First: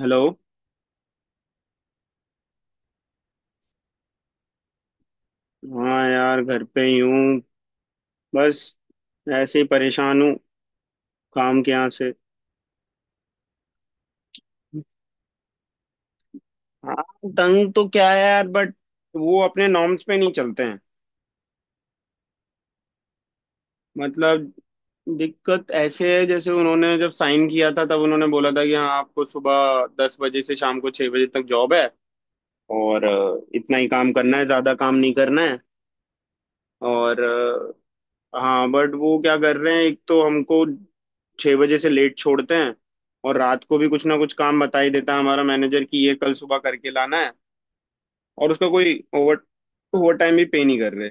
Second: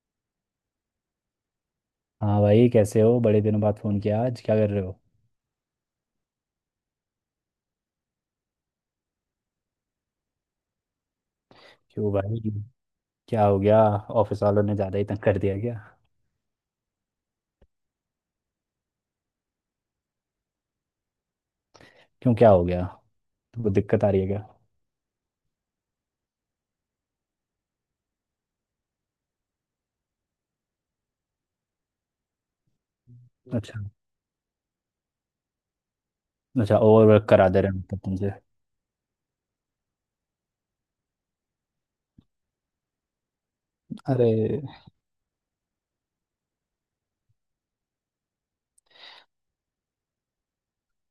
Hello. हाँ भाई, कैसे हो? बड़े दिनों बाद फोन किया। आज क्या कर रहे हो? हाँ यार, घर पे ही हूँ। बस, ऐसे ही परेशान हूँ काम के यहाँ से। क्यों भाई, क्या हो गया? ऑफिस वालों ने ज़्यादा ही तंग कर दिया क्या? हाँ, तंग तो क्या है यार, बट वो अपने नॉर्म्स पे नहीं चलते हैं। क्यों, क्या हो गया? तुमको दिक्कत आ रही है क्या? मतलब, दिक्कत ऐसे है जैसे उन्होंने जब साइन किया था तब उन्होंने बोला था कि हाँ, आपको सुबह 10 बजे से शाम को 6 बजे तक जॉब है, और इतना अच्छा, ही काम करना है, ज्यादा काम नहीं करना है। अच्छा, ओवर और वर्क करा दे रहे हैं मतलब तुमसे। हाँ, बट वो क्या कर रहे हैं, एक तो हमको 6 बजे से लेट छोड़ते हैं, और रात को भी कुछ ना कुछ काम अरे, बता ही देता है हमारा मैनेजर कि ये कल सुबह करके लाना है, और उसका कोई ओवर ओवर टाइम भी पे नहीं कर रहे।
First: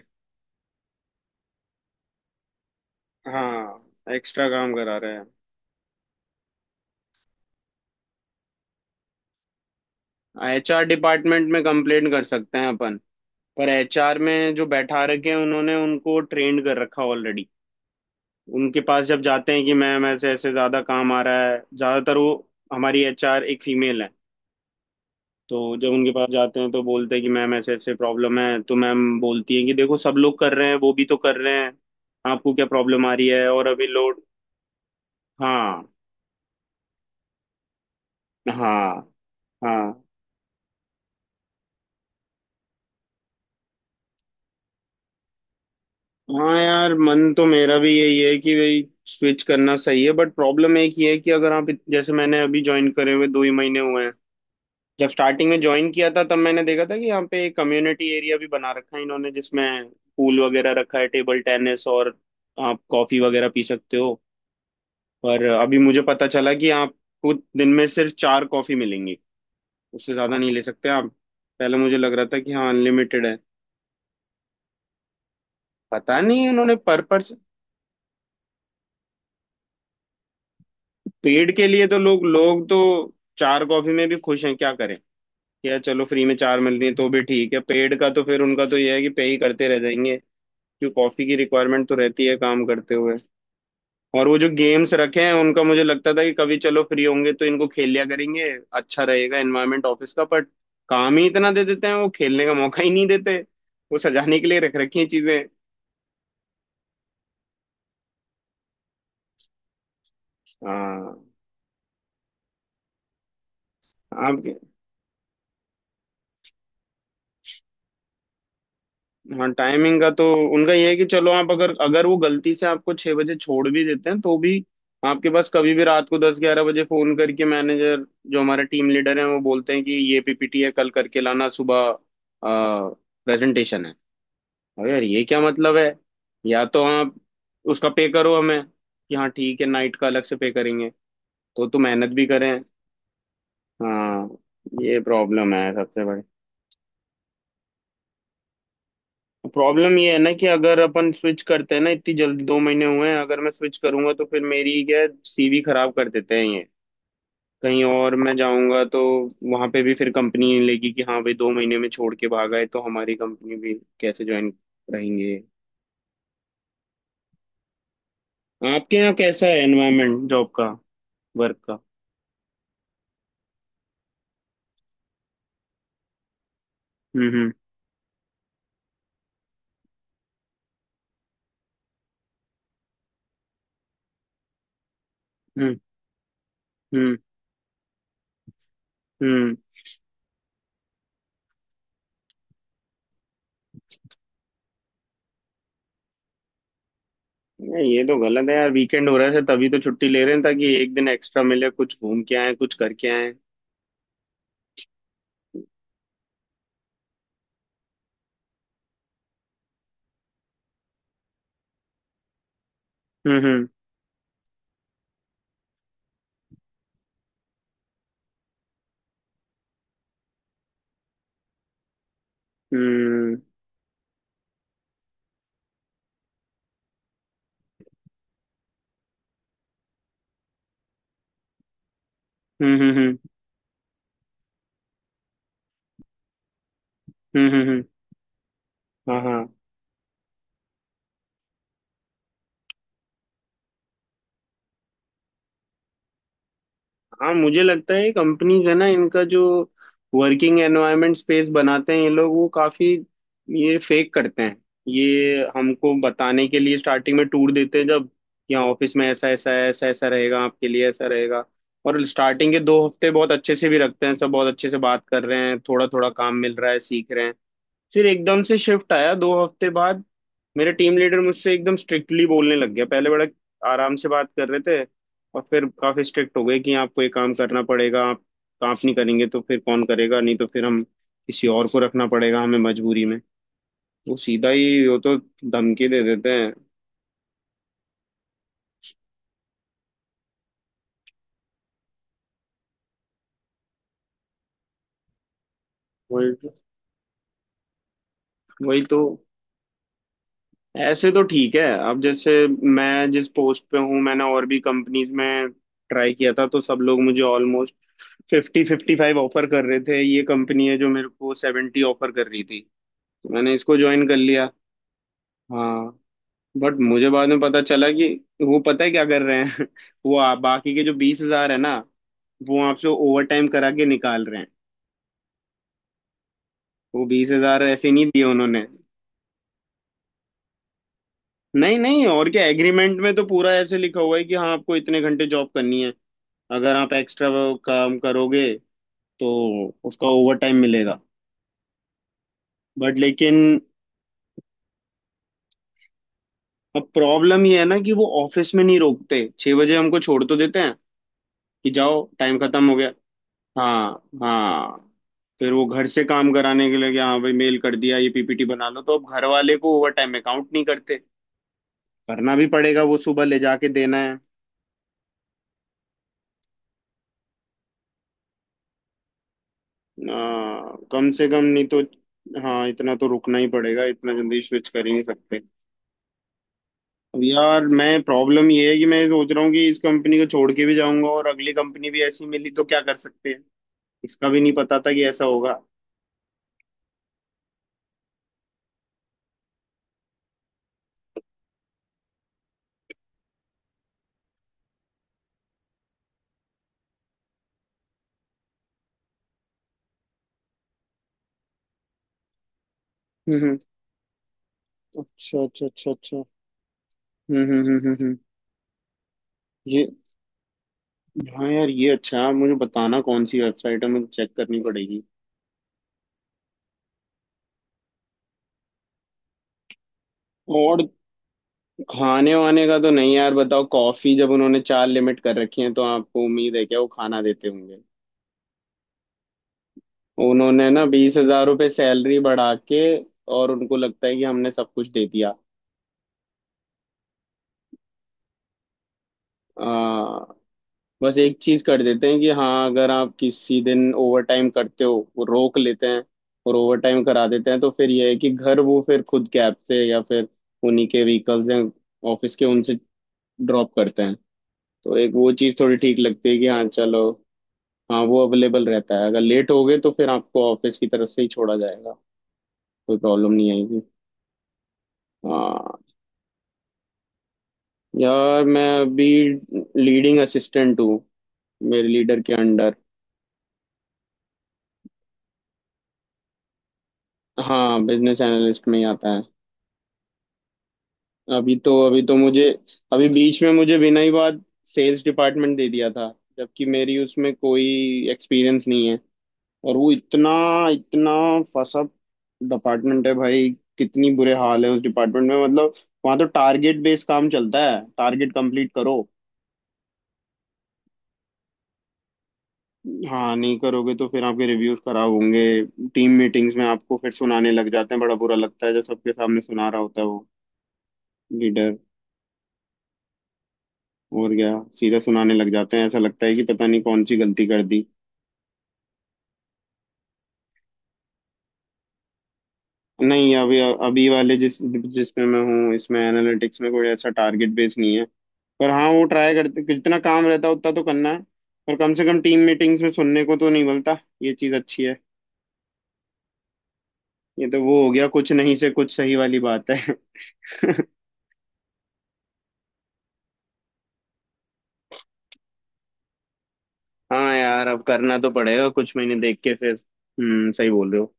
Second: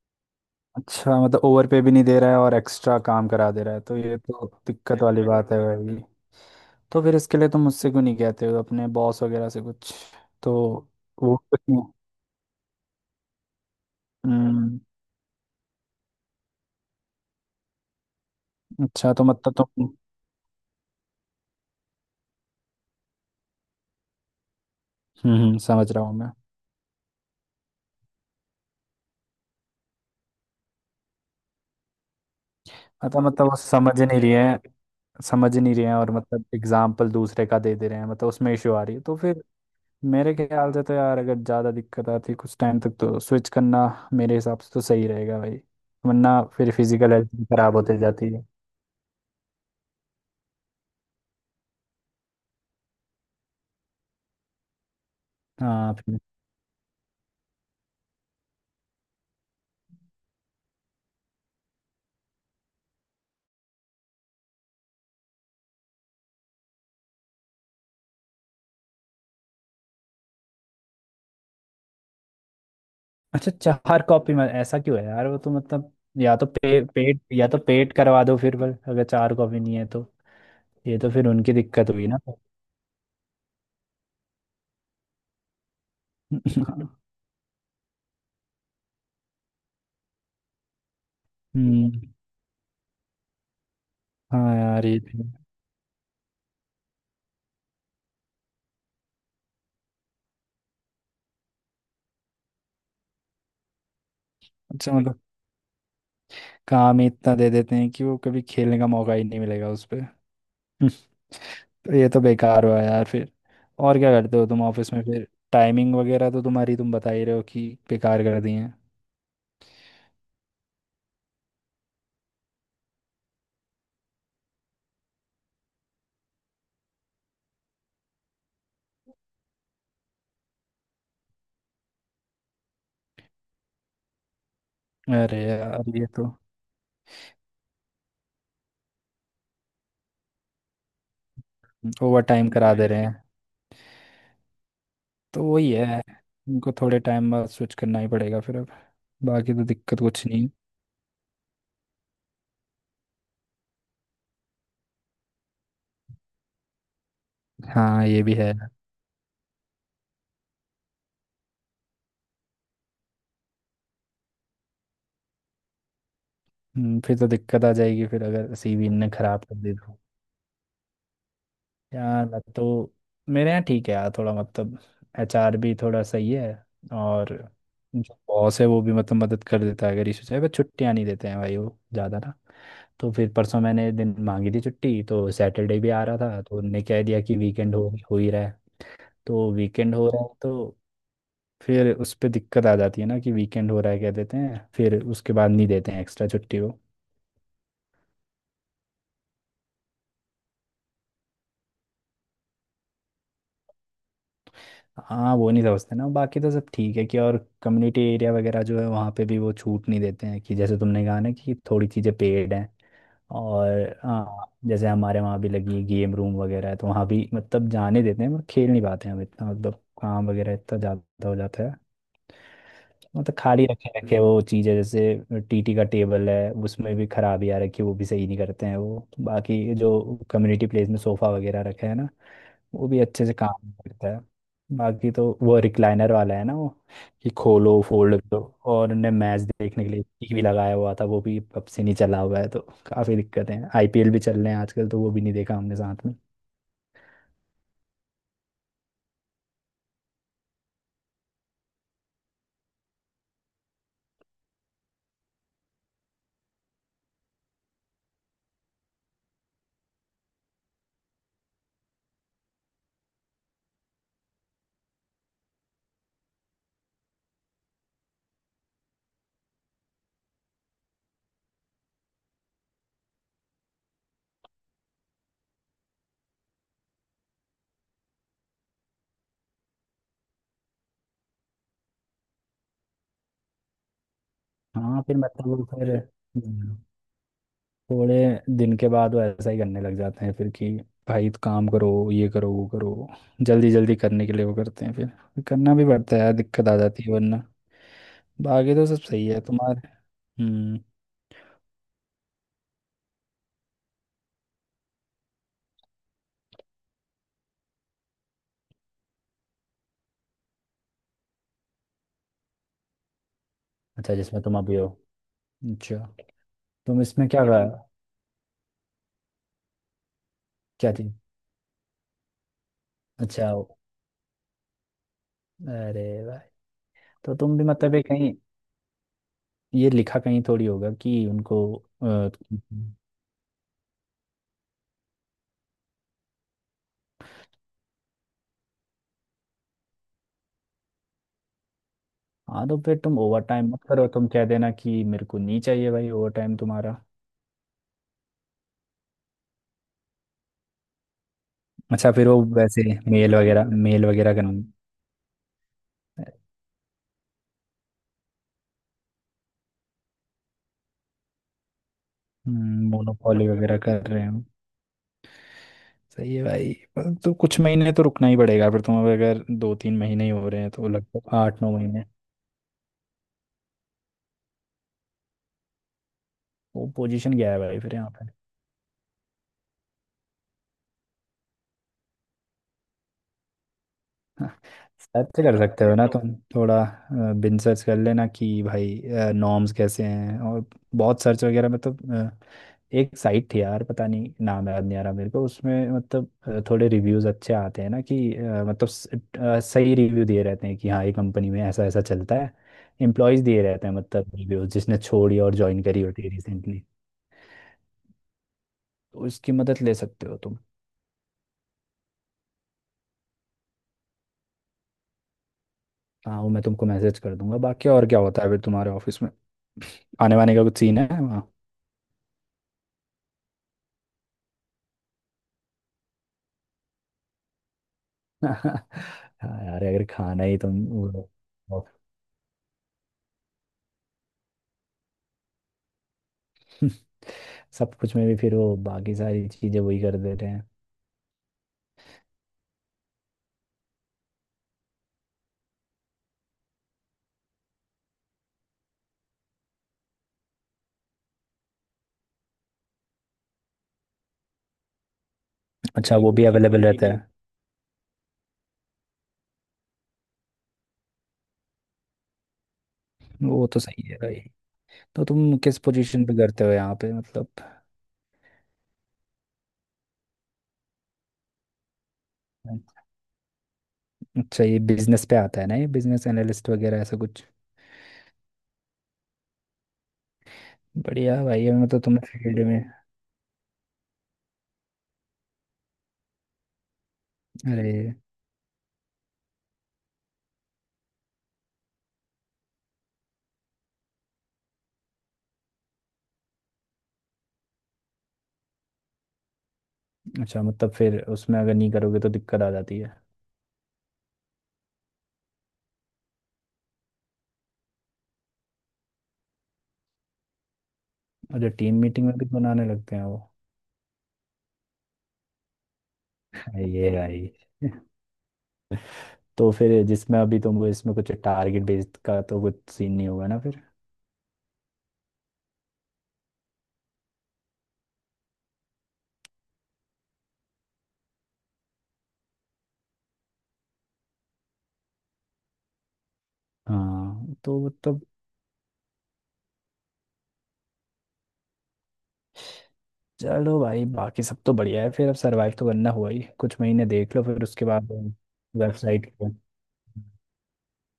अच्छा मतलब ओवर पे भी नहीं दे रहा है और एक्स्ट्रा काम करा दे रहा है, तो हाँ, ये एक्स्ट्रा तो काम करा दिक्कत रहे वाली हैं। बात है भाई। तो फिर इसके लिए तुम मुझसे क्यों नहीं कहते हो अपने बॉस वगैरह से कुछ? तो एचआर वो डिपार्टमेंट कुछ में नहीं। कंप्लेंट कर सकते हैं अपन, पर एचआर में जो हम्म। बैठा रखे हैं उन्होंने, उनको ट्रेंड कर रखा ऑलरेडी। उनके पास अच्छा, जब तो मतलब जाते हैं कि तुम। मैम ऐसे ऐसे ज्यादा काम आ रहा है, ज्यादातर वो। हमारी एचआर एक फीमेल है, तो समझ जब रहा उनके हूँ पास मैं। जाते हैं तो बोलते हैं कि मैम ऐसे ऐसे प्रॉब्लम है, तो मैम बोलती हैं कि देखो सब लोग कर रहे हैं, वो भी तो कर रहे हैं, आपको क्या प्रॉब्लम आ मतलब रही है, वो और अभी समझ नहीं लोड। रही है। समझ नहीं हाँ, रहे हैं और मतलब एग्जाम्पल दूसरे का दे दे रहे हैं, मतलब उसमें इशू आ रही है हाँ, तो फिर हाँ। मेरे ख्याल से तो यार, अगर ज़्यादा दिक्कत आती है कुछ टाइम तक, तो स्विच करना मेरे हिसाब से तो सही रहेगा भाई। वरना हाँ फिर यार, फिजिकल हेल्थ मन तो भी खराब मेरा भी होते यही जाती है है। कि भाई, स्विच करना सही है, बट प्रॉब्लम एक ही है कि अगर आप जैसे मैंने अभी ज्वाइन करे हुए 2 ही महीने हुए हैं। जब स्टार्टिंग में ज्वाइन हाँ किया फिर था तब मैंने देखा था कि यहाँ पे एक कम्युनिटी एरिया भी बना रखा है इन्होंने, जिसमें पूल वगैरह रखा है, टेबल टेनिस, और आप कॉफी वगैरह पी सकते हो। पर अभी मुझे पता चला कि आपको दिन में सिर्फ चार कॉफी मिलेंगी, उससे ज्यादा नहीं ले सकते आप। पहले मुझे लग रहा था कि हाँ, अनलिमिटेड है। अच्छा, चार कॉपी में ऐसा क्यों है यार? वो तो मतलब पता या तो नहीं उन्होंने पे, पर पेट पर्सन या तो पेट करवा दो फिर, पर अगर चार कॉपी नहीं है तो ये तो फिर पेड़ उनकी के लिए, दिक्कत तो हुई ना। लोग लोग तो चार कॉफी में भी खुश हैं, क्या करें। क्या, चलो फ्री में चार मिल रही है तो भी ठीक है, पेड़ का तो फिर उनका तो यह है कि पे ही करते रह जाएंगे। क्यों, कॉफी की रिक्वायरमेंट हम्म। तो रहती है काम करते हुए। और वो जो हाँ यार, गेम्स ये भी रखे हैं, है। उनका मुझे लगता था कि कभी चलो फ्री होंगे तो इनको खेल लिया करेंगे, अच्छा रहेगा एनवायरनमेंट ऑफिस का। बट काम ही इतना दे देते हैं, वो खेलने का मौका ही नहीं देते। वो सजाने के लिए रख अच्छा रखी हैं मतलब चीजें। काम ही इतना दे देते हैं कि वो कभी खेलने का मौका ही नहीं मिलेगा उस पे। हाँ। तो ये तो बेकार हुआ यार फिर। और क्या आप। करते हो तुम ऑफिस में फिर? टाइमिंग वगैरह तो तुम्हारी तुम बता ही रहे हो कि बेकार कर दी है। हाँ, टाइमिंग का तो उनका ये है कि चलो आप, अगर अगर वो गलती से आपको 6 बजे छोड़ भी देते हैं तो भी आपके पास कभी भी रात को 10-11 बजे फोन करके मैनेजर, जो हमारे टीम लीडर हैं, वो बोलते हैं कि ये पीपीटी है कल करके लाना सुबह, प्रेजेंटेशन है। अरे यार, ये क्या अरे मतलब है। यार, ये तो या तो आप उसका पे करो हमें कि हाँ ठीक है, नाइट का अलग से पे करेंगे, तो मेहनत ओवर भी टाइम करें। करा दे रहे हैं। हाँ, ये तो प्रॉब्लम है वही है, सबसे बड़ी। उनको थोड़े टाइम बाद स्विच करना ही पड़ेगा फिर अब, बाकी तो प्रॉब्लम दिक्कत ये है कुछ ना कि नहीं। अगर अपन स्विच करते हैं ना, इतनी जल्दी, 2 महीने हुए हैं, अगर मैं स्विच करूंगा तो फिर मेरी क्या, सीवी खराब कर देते हैं ये। कहीं हाँ, और ये भी मैं है। जाऊंगा तो वहां पे भी फिर कंपनी नहीं लेगी कि हाँ भाई, 2 महीने में छोड़ के भागा है, तो हमारी कंपनी भी कैसे ज्वाइन रहेंगे। फिर तो दिक्कत आ जाएगी फिर अगर सीवी आपके ने यहाँ खराब कैसा कर है दी तो। एनवायरमेंट जॉब का, वर्क का। यार मैं तो मेरे यहाँ ठीक है यार, थोड़ा मतलब एचआर भी थोड़ा सही है। हम्म, और जो बॉस है वो भी मतलब मदद कर देता है अगर इशू चाहिए। बस छुट्टियाँ नहीं देते हैं भाई वो ज़्यादा ना। तो फिर परसों मैंने दिन मांगी थी छुट्टी, तो हम्म, सैटरडे भी आ रहा था तो उनने कह हम्म, दिया कि वीकेंड हो ही रहा है। तो हम्म। वीकेंड हो रहा है तो फिर उस पर दिक्कत आ जाती है ना कि वीकेंड हो रहा है कह देते हैं, फिर उसके बाद नहीं देते हैं एक्स्ट्रा छुट्टी वो। नहीं, ये तो गलत है यार, वीकेंड हो रहा है तभी तो छुट्टी ले रहे हैं, ताकि एक दिन एक्स्ट्रा मिले, कुछ घूम के आए, कुछ करके आए। हाँ वो नहीं समझते ना। बाकी तो सब ठीक है कि और कम्युनिटी एरिया वगैरह जो है वहाँ पे भी वो छूट नहीं देते हैं, कि जैसे तुमने कहा ना कि थोड़ी चीज़ें पेड हैं। हम्म, हम्म, और हाँ, जैसे हमारे वहाँ भी लगी गेम रूम वगैरह है तो वहाँ भी मतलब जाने देते हैं, पर खेल नहीं पाते हैं हम इतना। मतलब काम वगैरह इतना ज़्यादा हो जाता है। मतलब खाली रखे रखे वो चीज़ है, जैसे टीटी का टेबल है उसमें भी खराबी आ रखी है, वो भी सही नहीं करते हैं वो। बाकी जो कम्युनिटी प्लेस में सोफ़ा वगैरह रखा है ना, हम्म। वो हम्म, भी हम्म, अच्छे से काम करता है। बाकी तो वो रिक्लाइनर वाला है ना वो, कि हम्म, हम्म, खोलो हम्म। फोल्ड करो। और उनने हाँ, हाँ। मैच देखने के लिए टीवी भी लगाया हुआ था, वो भी अब से नहीं चला हुआ है, तो काफ़ी दिक्कतें हैं। आईपीएल भी चल रहे हैं आजकल, तो वो भी नहीं देखा हमने साथ में। हाँ, मुझे लगता है कंपनीज है ना इनका, जो वर्किंग एनवायरनमेंट स्पेस बनाते हैं ये लोग, वो काफी ये फेक करते हैं। ये हमको बताने के लिए स्टार्टिंग में टूर देते हैं, जब कि हाँ ऑफिस में ऐसा ऐसा है, ऐसा ऐसा रहेगा आपके लिए, ऐसा रहेगा। और स्टार्टिंग के 2 हफ्ते बहुत अच्छे से भी रखते हैं, सब बहुत अच्छे से बात कर रहे हैं, थोड़ा थोड़ा काम मिल रहा है, सीख रहे हैं। फिर एकदम से शिफ्ट आया 2 हफ्ते बाद। मेरे टीम लीडर मुझसे एकदम स्ट्रिक्टली बोलने लग गया, पहले बड़ा आराम से बात कर रहे थे, और फिर काफी स्ट्रिक्ट हो गए कि आपको ये काम करना पड़ेगा, आप नहीं करेंगे तो फिर कौन करेगा, नहीं तो फिर हम किसी और को रखना पड़ेगा हमें मजबूरी में। वो सीधा ही, वो हाँ तो फिर मतलब वो धमकी फिर दे देते हैं। थोड़े दिन के बाद वो ऐसा ही करने लग जाते हैं फिर कि भाई तो काम करो, ये करो, वो करो। जल्दी जल्दी करने के लिए वो करते हैं, फिर करना भी पड़ता वही है तो। दिक्कत आ जाती है, वरना बाकी वही तो तो। सब सही है तुम्हारे। हम्म। ऐसे तो ठीक है। अब जैसे मैं जिस पोस्ट पे हूँ, मैंने और भी कंपनीज में ट्राई किया था तो सब लोग मुझे 50, 55 ऑफर कर रहे थे, ये कंपनी है जो मेरे को 70 ऑफर कर रही थी, तो मैंने इसको ज्वाइन अच्छा, कर जिसमें लिया। तुम अभी हो? अच्छा, हाँ, बट तुम मुझे बाद इसमें में क्या? पता चला कि वो पता है क्या कर रहे हैं वो, बाकी के क्या जो थी? 20,000 है ना, वो आपसे ओवर अच्छा। टाइम करा के निकाल रहे हैं। अरे भाई, वो बीस तो तुम हजार भी ऐसे मतलब ये नहीं दिए कहीं उन्होंने। ये लिखा कहीं थोड़ी होगा कि उनको। नहीं नहीं, और अ, क्या, एग्रीमेंट में तो पूरा ऐसे लिखा हुआ है कि हाँ आपको इतने घंटे जॉब करनी है, अगर आप एक्स्ट्रा काम करोगे तो उसका ओवर टाइम मिलेगा। हाँ तो बट फिर तुम लेकिन ओवर टाइम मत करो, तुम कह देना कि मेरे को नहीं चाहिए भाई ओवर टाइम अब तुम्हारा। प्रॉब्लम ये है ना कि वो ऑफिस में नहीं रोकते, 6 बजे हमको छोड़ तो देते हैं कि जाओ अच्छा, फिर टाइम वो खत्म हो वैसे गया। हाँ, मेल वगैरह का हाँ। फिर वो घर से काम कराने के लिए कि हाँ भाई, मेल कर दिया, ये पीपीटी बना लो, तो अब घर वाले को ओवर टाइम अकाउंट नहीं करते, करना भी पड़ेगा, वो सुबह ले मोनोपॉली जाके वगैरह देना कर है। रहे हो। सही है भाई, पर तो कुछ महीने तो रुकना ही पड़ेगा फिर तुम। अब अगर दो तीन महीने ही हो रहे हैं तो कम से लगभग कम आठ नहीं नौ तो, महीने हाँ इतना तो रुकना ही पड़ेगा, इतना जल्दी स्विच कर ही नहीं सकते। वो अब पोजीशन गया है यार भाई फिर मैं, यहाँ। प्रॉब्लम ये है कि मैं सोच रहा हूँ कि इस कंपनी को छोड़ के भी जाऊंगा और अगली कंपनी भी ऐसी मिली तो क्या कर सकते हैं। इसका भी नहीं पता था कि ऐसा सर्च होगा। कर सकते हो ना, तो तुम थोड़ा बिन सर्च कर लेना कि भाई नॉर्म्स कैसे हैं। और बहुत सर्च वगैरह में तो अ, एक साइट थी यार, पता नहीं नाम याद नहीं आ रहा मेरे को। उसमें मतलब थोड़े रिव्यूज अच्छे आते हैं ना कि मतलब सही रिव्यू दिए रहते हैं कि हाँ, ये कंपनी में ऐसा ऐसा चलता है। हम्म, एम्प्लॉयज दिए रहते हैं मतलब रिव्यूज, जिसने छोड़ी अच्छा, और अच्छा, ज्वाइन अच्छा, करी होती अच्छा। है रिसेंटली। हम्म, हम्म, हम्म, हम्म, तो उसकी मदद ये, ले सकते हो तुम। हाँ यार, ये अच्छा है, मुझे बताना कौन सी वेबसाइट है, मुझे चेक करनी पड़ेगी। हाँ वो मैं तुमको मैसेज कर दूंगा। बाकी और क्या होता है फिर तुम्हारे ऑफिस में, आने वाने का कुछ और सीन है? खाने वाने का तो नहीं यार, बताओ, कॉफी जब उन्होंने चार लिमिट कर रखी है, तो आपको उम्मीद है क्या वो खाना देते होंगे। हाँ यार, अगर खाना ही उन्होंने तुम ना वो। 20,000 रुपये वो- सैलरी बढ़ा के और उनको लगता है कि हमने सब कुछ दे सब कुछ में भी फिर वो बाकी सारी चीजें वही कर दिया। देते हैं। बस एक चीज कर देते हैं कि हाँ, अगर आप किसी दिन ओवर टाइम करते हो, वो रोक लेते हैं और ओवर टाइम करा देते हैं, तो फिर ये है कि घर, वो फिर खुद कैब से, या फिर उन्हीं के व्हीकल्स हैं ऑफिस के, उनसे ड्रॉप करते हैं। तो एक वो चीज़ थोड़ी ठीक अच्छा, लगती वो है भी कि बिल्कुल हाँ अवेलेबल रहता चलो। है? हाँ, वो अवेलेबल रहता है, अगर लेट हो गए तो फिर आपको ऑफिस की तरफ से ही छोड़ा जाएगा, कोई प्रॉब्लम नहीं वो तो आएगी। सही है भाई। तो तुम किस हाँ, पोजीशन पे करते हो यहाँ पे मतलब? यार मैं अभी लीडिंग असिस्टेंट हूँ, मेरे लीडर के अंडर। अच्छा, ये बिजनेस पे आता है ना, ये बिजनेस एनालिस्ट वगैरह ऐसा कुछ? हाँ, बिजनेस एनालिस्ट में ही आता है। बढ़िया है अभी भाई, ये तो अभी मतलब तो तुमने मुझे, फील्ड में। अभी बीच में मुझे बिना ही बात सेल्स डिपार्टमेंट दे दिया था, जबकि मेरी उसमें कोई अरे। एक्सपीरियंस नहीं है, और वो इतना इतना फसा डिपार्टमेंट है भाई, कितनी बुरे हाल है उस डिपार्टमेंट में, मतलब वहाँ तो टारगेट बेस्ड काम चलता है, टारगेट कंप्लीट करो। अच्छा मतलब फिर उसमें अगर नहीं करोगे तो दिक्कत आ जाती है। हाँ, नहीं करोगे तो फिर आपके रिव्यूज खराब होंगे। टीम मीटिंग्स में आपको फिर सुनाने लग जाते हैं, बड़ा बुरा लगता है जब सबके सामने सुना रहा होता है वो और जो लीडर। टीम मीटिंग में भी तो बनाने लगते हैं वो। और क्या, सीधा सुनाने लग जाते हैं, ऐसा लगता है कि पता नहीं हाँ, कौन ये सी गलती भाई। कर दी। तो फिर जिसमें अभी तुम इसमें कुछ टारगेट बेस्ड का तो कुछ सीन नहीं नहीं, होगा अभी ना फिर? अभी वाले जिसमें मैं हूँ, इसमें एनालिटिक्स में कोई ऐसा टारगेट बेस नहीं है, पर हाँ, वो ट्राई करते जितना काम रहता है उतना तो करना है, पर कम से कम टीम मीटिंग्स में सुनने को तो नहीं मिलता, ये चीज़ अच्छी है। ये हाँ तो तो वो हो वो गया, तो कुछ नहीं से कुछ सही वाली बात है। चलो भाई, बाकी सब तो बढ़िया है फिर। अब सरवाइव तो करना हुआ ही, कुछ महीने हाँ देख लो फिर यार, अब उसके बाद करना तो पड़ेगा, कुछ महीने वेबसाइट देख पे। के फिर। हम्म, सही बोल रहे हो।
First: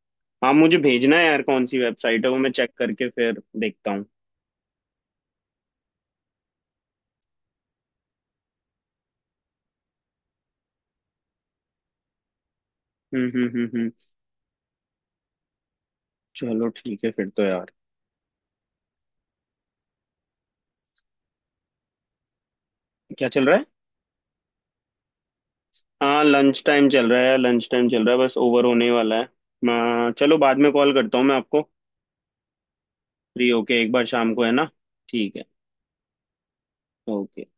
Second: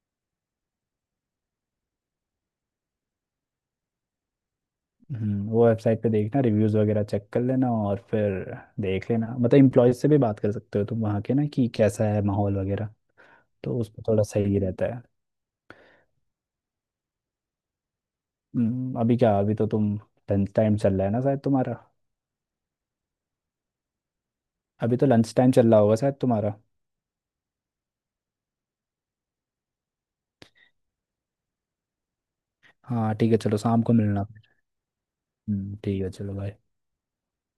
हाँ, मुझे भेजना है यार कौन सी वेबसाइट है, वो मैं चेक करके फिर देखता हूँ। वो वेबसाइट पे देखना रिव्यूज़ वगैरह चेक कर लेना, और फिर देख लेना। मतलब इम्प्लॉयज से भी बात कर सकते हो तुम वहाँ के ना, कि कैसा है माहौल वगैरह। हम्म, हम्म, हम्म, तो हम्म। उसमें थोड़ा सही रहता है। चलो ठीक है फिर तो यार। अभी क्या, अभी तो तुम लंच टाइम चल रहा है ना शायद तुम्हारा? क्या चल रहा है। अभी तो लंच टाइम चल रहा होगा शायद हाँ, तुम्हारा। लंच टाइम चल रहा है, लंच टाइम चल रहा है, बस ओवर होने वाला है। मैं चलो बाद में कॉल करता हूँ मैं आपको, हाँ ठीक है, फ्री चलो होके शाम एक को बार मिलना। शाम को, है ना। ठीक है। ठीक है चलो भाई। ओके।